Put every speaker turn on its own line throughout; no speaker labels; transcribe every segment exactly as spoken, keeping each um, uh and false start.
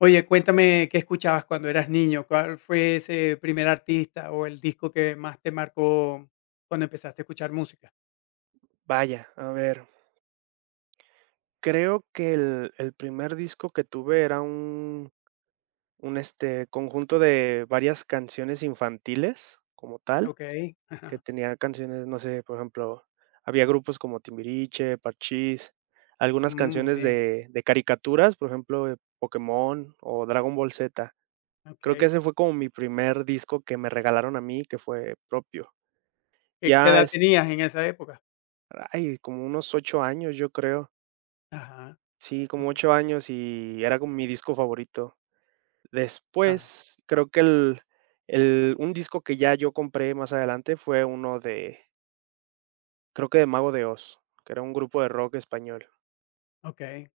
Oye, cuéntame qué escuchabas cuando eras niño, cuál fue ese primer artista o el disco que más te marcó cuando empezaste a escuchar música.
Vaya, a ver, creo que el el primer disco que tuve era un un, este, conjunto de varias canciones infantiles como tal,
Okey,
que
ajá,
tenía canciones, no sé, por ejemplo, había grupos como Timbiriche, Parchís, algunas
mm, muy
canciones
bien,
de de caricaturas, por ejemplo, de Pokémon o Dragon Ball Z. Creo que
okey.
ese fue como mi primer disco que me regalaron a mí, que fue propio.
¿Qué qué
Ya,
edad
es
tenías en esa época?
ay, como unos ocho años, yo creo.
Ajá,
Sí, como
muy
ocho
bien,
años y era como mi disco favorito.
ah,
Después, creo que el el un disco que ya yo compré más adelante fue uno de, creo que de Mago de Oz, que era un grupo de rock español.
okey,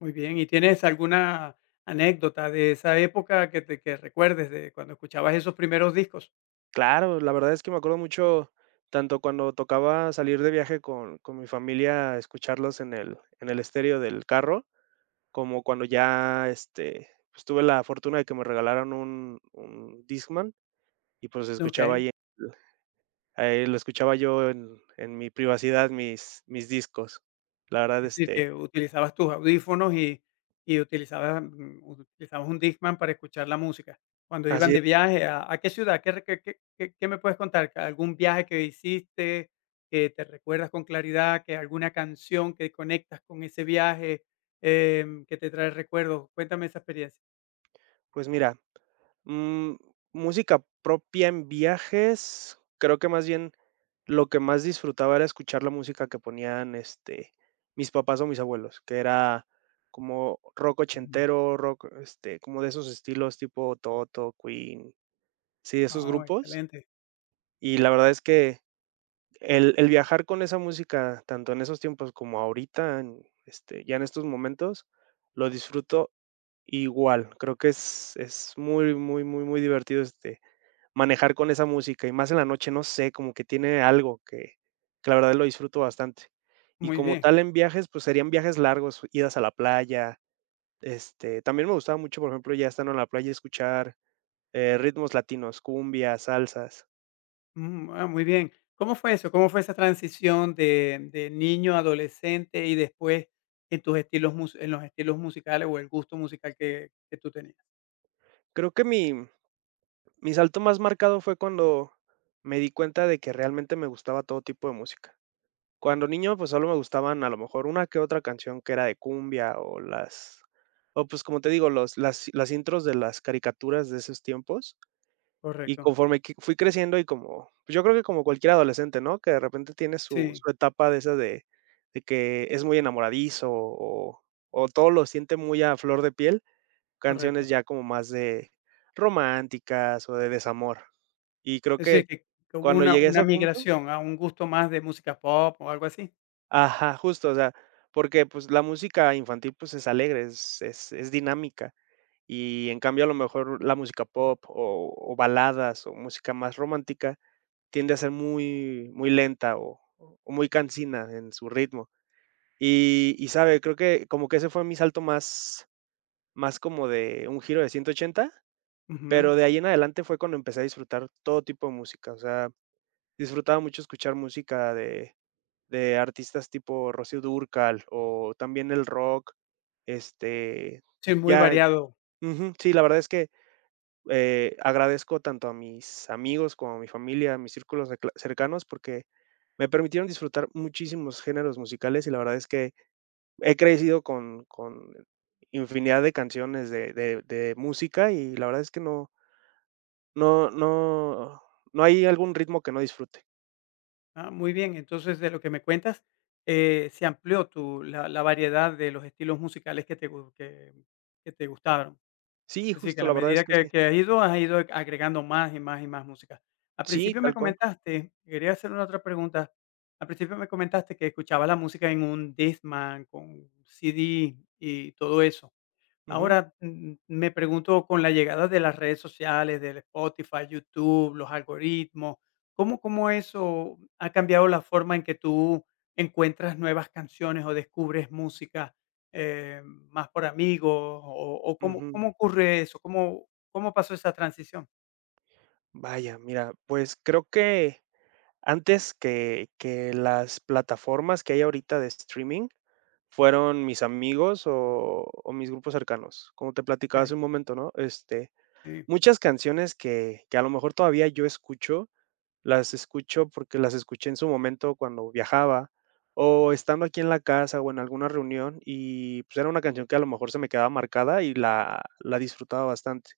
muy bien, ¿y tienes alguna anécdota de esa época que te que recuerdes de cuando escuchabas esos primeros discos?
Claro, la verdad es que me acuerdo mucho, tanto cuando tocaba salir de viaje con con mi familia, escucharlos en el en el estéreo del carro, como cuando ya, este, pues tuve la fortuna de que me regalaron un un Discman y pues escuchaba
Okey.
ahí. Ahí lo escuchaba yo en en mi privacidad, mis mis discos. La verdad,
Es decir,
este
que utilizabas tus audífonos y y utilizabas, mm, utilizabas un Discman para escuchar la música. Cuando iban
así es.
de viaje, ¿a a qué ciudad? ¿Qué re qué qué qué qué me puedes contar? ¿Algún viaje que hiciste, que te recuerdas con claridad, que alguna canción que conectas con ese viaje, em, que te trae recuerdos? Cuéntame esa experiencia.
Pues mira, mm, música propia en viajes, creo que más bien lo que más disfrutaba era escuchar la música que ponían, este, mis papás o mis abuelos, que era como rock
Ujú.
ochentero, rock, este, como de esos estilos tipo Toto, Queen, sí, de esos
No,
grupos.
excelente,
Y la verdad es que El el viajar con esa música, tanto en esos tiempos como ahorita, en, este, ya en estos momentos, lo disfruto igual. Creo que es es muy, muy, muy, muy divertido, este, manejar con esa música, y más en la noche, no sé, como que tiene algo que que la verdad lo disfruto bastante. Y
muy
como
bien.
tal en viajes, pues serían viajes largos, idas a la playa, este, también me gustaba mucho, por ejemplo, ya estando en la playa, escuchar, eh, ritmos latinos, cumbias, salsas.
Mm, ah, muy bien. ¿Cómo fue eso? ¿Cómo fue esa transición de, de niño a adolescente y después en tus estilos mus- en los estilos musicales o el gusto musical que, que tú tenías?
Creo que mi Mi salto más marcado fue cuando me di cuenta de que realmente me gustaba todo tipo de música. Cuando niño, pues solo me gustaban a lo mejor una que otra canción que era de cumbia o las, o pues como te digo, los, las, las intros de las caricaturas de esos tiempos. Y
Correcto.
conforme que fui creciendo y como, pues yo creo que como cualquier adolescente, ¿no? Que de repente tiene su,
Sí,
su etapa de esa de, de que es muy enamoradizo o, o todo lo siente muy a flor de piel canciones
correcto.
ya como más de románticas o de desamor. Y creo
Es
que
decir, que, que hubo
cuando
una,
llegué a
una
ese punto,
migración a un gusto más de música pop o algo así.
ajá, justo, o sea, porque, pues, la música infantil, pues, es alegre, es es es dinámica, y en cambio, a lo mejor la música pop o o baladas o música más romántica tiende a ser muy muy lenta o o muy cansina en su ritmo. Y y, ¿sabe? Creo que como que ese fue mi salto más más como de un giro de ciento ochenta.
Ujú.
Pero de ahí en adelante fue cuando empecé a disfrutar todo tipo de música, o sea, disfrutaba mucho escuchar música de de artistas tipo Rocío Dúrcal o también el rock, este,
Sí, muy
ya
variado.
ujú, sí, la verdad es que, eh, agradezco tanto a mis amigos como a mi familia, a mis círculos cerca cercanos, porque me permitieron disfrutar muchísimos géneros musicales y la verdad es que he crecido con con infinidad de canciones de de de música y la verdad es que no. No no no hay algún ritmo que no disfrute.
Ah, muy bien. Entonces, de lo que me cuentas, eh, se amplió tu, la, la variedad de los estilos musicales que te, gu- que, que te gustaron.
Sí,
Sí, que a
justo,
la
la verdad es
medida
que
que
sí.
que has ido, has ido agregando más y más y más música. Al
Sí,
principio me
tal cual.
comentaste quería hacer una otra pregunta. Al principio me comentaste que escuchabas la música en un Discman, con C D y todo eso.
Ujú,
Ahora, mm, mm, me pregunto con la llegada de las redes sociales, del Spotify, YouTube, los algoritmos, ¿cómo, cómo eso ha cambiado la forma en que tú encuentras nuevas canciones o descubres música eh, más por amigos? ¿O, o cómo,
ujú.
cómo ocurre eso? ¿Cómo, cómo pasó esa transición?
Vaya, mira, pues, creo que antes que que las plataformas que hay ahorita de streaming fueron mis amigos o o mis grupos cercanos, como te platicaba
Ok,
hace un momento, ¿no? Este,
sí,
muchas canciones que que a lo mejor todavía yo escucho. Las escucho porque las escuché en su momento cuando viajaba o estando aquí en la casa o en alguna reunión y, pues, era una canción que a lo mejor se me quedaba marcada y la la disfrutaba bastante.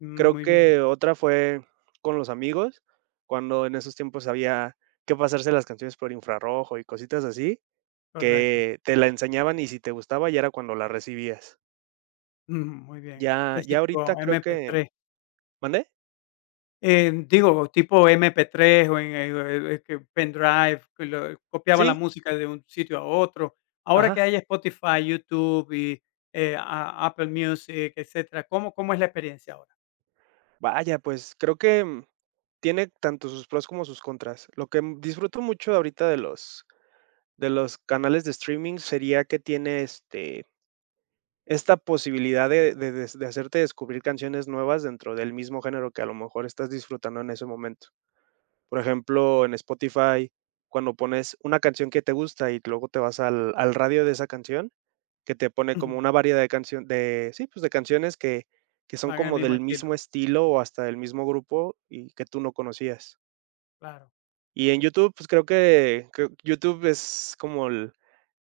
mm,
Creo
muy bien,
que otra fue con los amigos, cuando en esos tiempos había que pasarse las canciones por infrarrojo y cositas así,
correcto,
que te la enseñaban y si te gustaba ya era cuando la recibías.
mm, muy bien.
Ya
Es
ya
decir,
ahorita
tipo
creo que.
M P tres.
¿Mande?
Eh, digo, tipo M P tres o en el el que pendrive, que lo copiaban la
Sí,
música de un sitio a otro. Ahora
ajá.
que hay Spotify, YouTube y, eh, a Apple Music, etcétera, ¿cómo cómo es la experiencia ahora?
Vaya, pues creo que, mm, tiene tanto sus pros como sus contras. Lo que m disfruto mucho ahorita de los de los canales de streaming sería que tiene, este, esta posibilidad de de des de hacerte descubrir canciones nuevas dentro del mismo género que a lo mejor estás disfrutando en ese momento. Por ejemplo, en Spotify, cuando pones una canción que te gusta y luego te vas al al radio de esa canción, que te pone como
Ujú,
una variedad de canción de sí, pues, de canciones que que son
van en el
como
mismo
del
estilo,
mismo estilo o hasta del mismo grupo y que tú no conocías.
claro,
Y en YouTube, pues, creo que creo YouTube es como el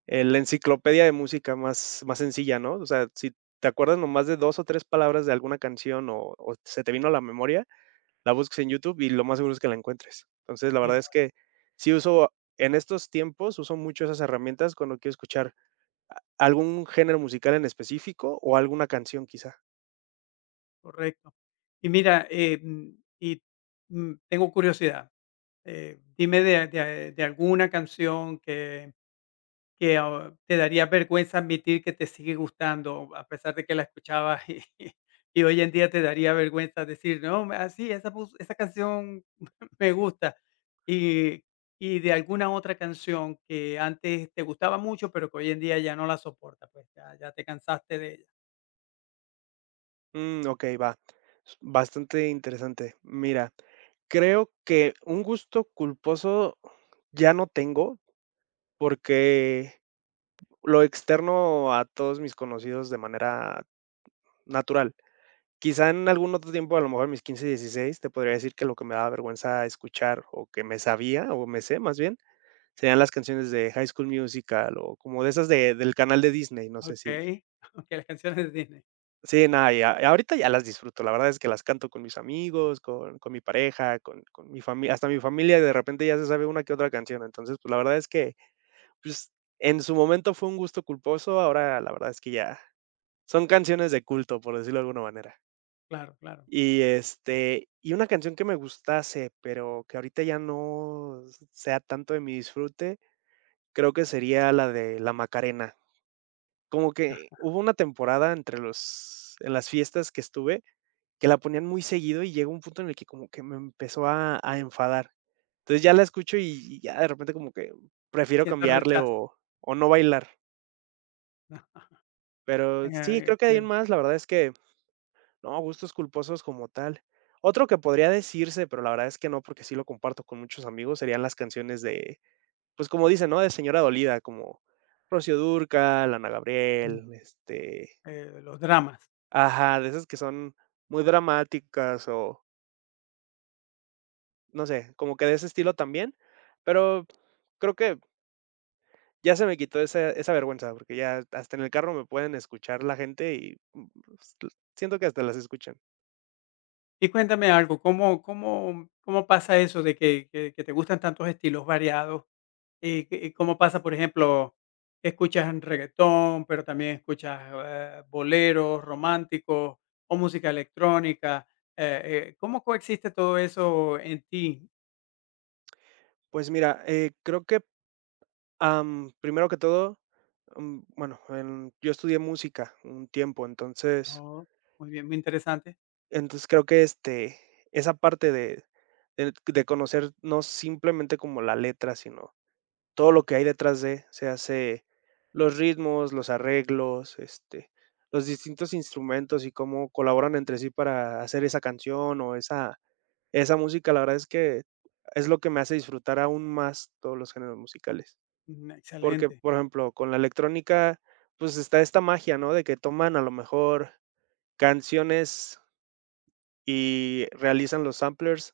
el la enciclopedia de música más más sencilla, ¿no? O sea, si te acuerdas nomás de dos o tres palabras de alguna canción o o se te vino a la memoria la busques en YouTube y lo más seguro es que la encuentres. Entonces, la
y
verdad es que sí uso en estos tiempos uso mucho esas herramientas cuando quiero escuchar algún género musical en específico o alguna canción quizá.
correcto. Y mira, eh, mm, y, mm, tengo curiosidad, eh, dime de de de alguna canción que Que, ah, te daría vergüenza admitir que te sigue gustando, a pesar de que la escuchabas y y hoy en día te daría vergüenza decir: "No, así esa mus esa canción me gusta". Y y de alguna otra canción que antes te gustaba mucho, pero que hoy en día ya no la soportas, pues, ya ya te cansaste de ella.
Mm, okey, va. Bastante interesante. Mira, creo que un gusto culposo ya no tengo, porque lo externo a todos mis conocidos de manera natural. Quizá en algún otro tiempo, a lo mejor mis quince, dieciséis, te podría decir que lo que me daba vergüenza escuchar o que me sabía o me sé más bien, serían las canciones de High School Musical o como de esas de del canal de Disney, no sé si
Okey, okey, las canciones de Disney.
sí, no, ya ahorita ya las disfruto, la verdad es que las canto con mis amigos, con con mi pareja, con con mi familia, hasta mi familia de repente ya se sabe una que otra canción, entonces, pues, la verdad es que, pues, en su momento fue un gusto culposo, ahora la verdad es que ya son canciones de culto, por decirlo de alguna manera.
Claro, claro.
Y, este, y una canción que me gustase, pero que ahorita ya no sea tanto de mi disfrute, creo que sería la de La Macarena. Como que hubo una temporada entre los en las fiestas que estuve, que la ponían muy seguido y llegó un punto en el que como que me empezó a a enfadar. Entonces, ya la escucho y ya de repente como que prefiero
Siento
cambiarle
rechazo.
o o no bailar. Pero sí,
eh,
creo que hay
excelente.
más, la verdad es que no, gustos culposos como tal. Otro que podría decirse, pero la verdad es que no, porque sí lo comparto con muchos amigos, serían las canciones de, pues como dicen, ¿no? De señora dolida, como Rocío Dúrcal, Ana
Mm,
Gabriel, este,
eh, los dramas.
ajá, de esas que son muy dramáticas o no sé, como que de ese estilo también, pero creo que ya se me quitó esa esa vergüenza, porque ya hasta en el carro me pueden escuchar la gente y, mm, pues, siento que hasta las escuchan.
Y cuéntame algo, ¿cómo cómo cómo pasa eso de que que que te gustan tantos estilos variados? ¿Y qué- y cómo pasa, por ejemplo, que escuchas en reggaetón, pero también escuchas, eh, boleros románticos o música electrónica? Eh eh, ¿cómo coexiste todo eso en ti?
Pues mira, eh, creo que Am, primero que todo, mm, bueno, em, yo estudié música un tiempo, entonces
Oh, muy bien, muy interesante.
entonces creo que, este, esa parte de de de conocer no simplemente como la letra, sino todo lo que hay detrás de, se hace los ritmos, los arreglos, este, los distintos instrumentos y cómo colaboran entre sí para hacer esa canción o esa esa música, la verdad es que es lo que me hace disfrutar aún más todos los géneros musicales.
Mm,
Porque,
excelente.
por ejemplo, con la electrónica, pues, está esta magia, ¿no? De que toman a lo mejor canciones y realizan los samplers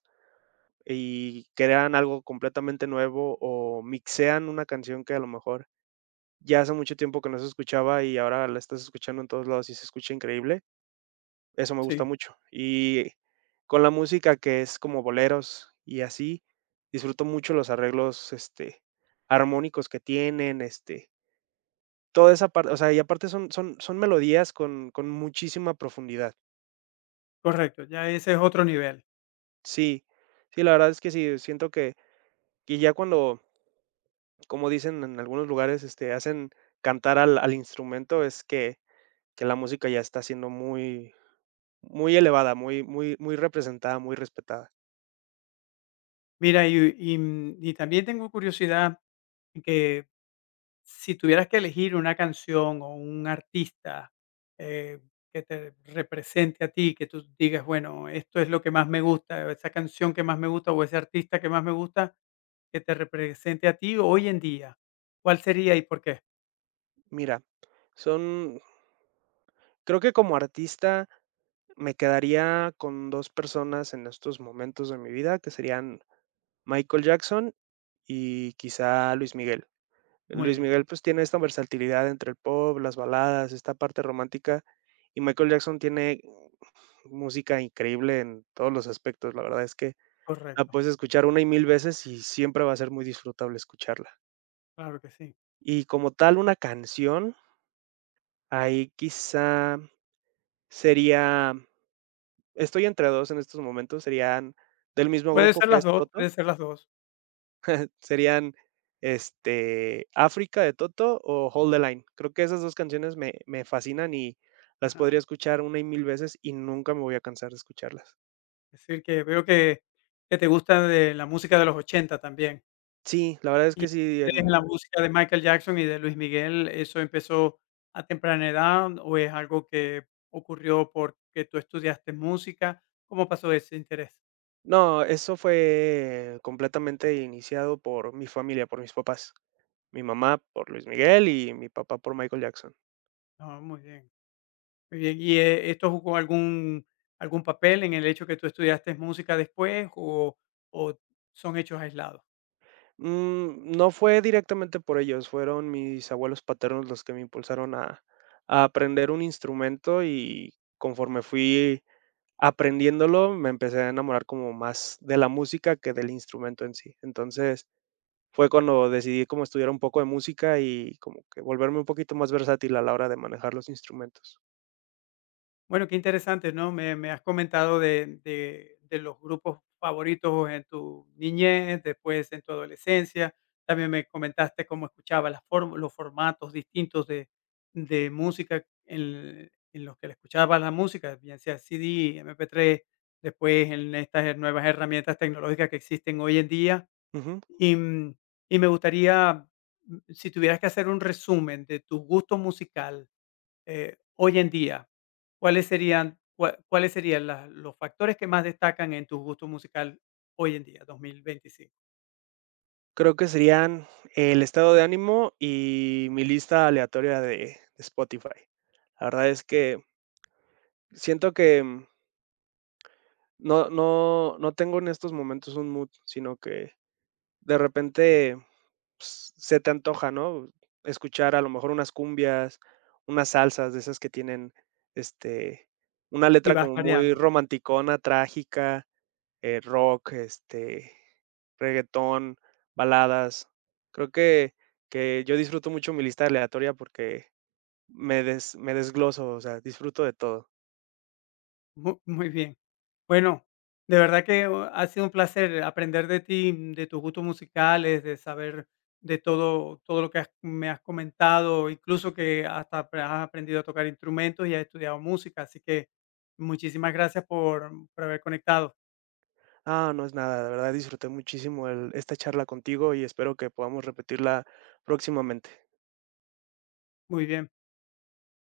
y crean algo completamente nuevo o mixean una canción que a lo mejor ya hace mucho tiempo que no se escuchaba y ahora la estás escuchando en todos lados y se escucha increíble. Eso me gusta
Sí,
mucho. Y con la música que es como boleros y así, disfruto mucho los arreglos, este, armónicos que tienen. este Toda esa parte, o sea, y aparte son son son melodías con con muchísima profundidad.
correcto, ya ese es otro nivel.
Sí, sí, la verdad es que sí, siento que que ya cuando, como dicen en algunos lugares, este, hacen cantar al al instrumento, es que que la música ya está siendo muy muy elevada, muy muy muy representada, muy respetada.
Mira, y y, mm, y también tengo curiosidad que si tuvieras que elegir una canción o un artista, eh, que te represente a ti, que tú digas, bueno, esto es lo que más me gusta, esa canción que más me gusta o ese artista que más me gusta, que te represente a ti hoy en día, ¿cuál sería y por qué?
Mira, son creo que como artista me quedaría con dos personas en estos momentos de mi vida, que serían Michael Jackson y quizá Luis Miguel.
Muy
Luis
bien,
Miguel, pues, tiene esta versatilidad entre el pop, las baladas, esta parte romántica, y Michael Jackson tiene música increíble en todos los aspectos. La verdad es que la
correcto,
puedes escuchar una y mil veces y siempre va a ser muy disfrutable escucharla.
claro que sí.
Y como tal, una canción, ahí quizá sería estoy entre dos en estos momentos, serían del mismo
Puede
grupo
ser
que
las
es
dos, puede
Toto.
ser las dos.
Serían, este, África de Toto o Hold the Line. Creo que esas dos canciones me me fascinan y las
Ajá.
podría escuchar una y mil veces y nunca me voy a cansar de escucharlas.
Es decir, que veo que que te gusta de la música de los ochenta también.
Sí, la verdad es
Y el
que sí,
interés en
en
la música de Michael Jackson y de Luis Miguel, ¿eso empezó a temprana edad o es algo que ocurrió porque tú estudiaste música? ¿Cómo pasó ese interés?
no, eso fue completamente iniciado por mi familia, por mis papás. Mi mamá por Luis Miguel y mi papá por Michael Jackson.
No, muy bien, muy bien. ¿Y, eh, esto jugó algún algún papel en el hecho que tú estudiaste música después o o son hechos aislados?
Mm, no fue directamente por ellos, fueron mis abuelos paternos los que me impulsaron a a aprender un instrumento y conforme fui aprendiéndolo, me empecé a enamorar como más de la música que del instrumento en sí. Entonces, fue cuando decidí como estudiar un poco de música y como que volverme un poquito más versátil a la hora de manejar los instrumentos.
Bueno, qué interesante, ¿no? Me, me has comentado de, de- de los grupos favoritos en tu niñez, después en tu adolescencia. También me comentaste cómo escuchaba las form- los formatos distintos de, de música en, en los que le escuchaba la música, bien sea C D, M P tres, después en estas her- nuevas herramientas tecnológicas que existen hoy en día.
Ujú.
Y, mm, y me gustaría, mm, si tuvieras que hacer un resumen de tu gusto musical, eh, hoy en día, ¿cuáles serían cua cuáles serían las los factores que más destacan en tu gusto musical hoy en día, dos mil veinticinco?
Creo que serían el estado de ánimo y mi lista aleatoria de de Spotify. La verdad es que siento que, mm, no no no tengo en estos momentos un mood, sino que de repente pues, se te antoja, ¿no? Escuchar a lo mejor unas cumbias, unas salsas de esas que tienen, este, una
Y
letra
vas
como muy
variando.
romanticona, trágica, eh, rock, este, reggaetón, baladas. Creo que que yo disfruto mucho mi lista aleatoria porque me des me desgloso, o sea, disfruto de todo.
Mu muy bien. Bueno, de verdad que uh, ha sido un placer aprender de ti, de tus gustos musicales, de saber de todo todo lo que has me has comentado, incluso que hasta apre has aprendido a tocar instrumentos y has estudiado música, así que muchísimas gracias por por haber conectado.
Ah, no es nada, de verdad disfruté muchísimo el esta charla contigo y espero que podamos repetirla próximamente.
Muy bien.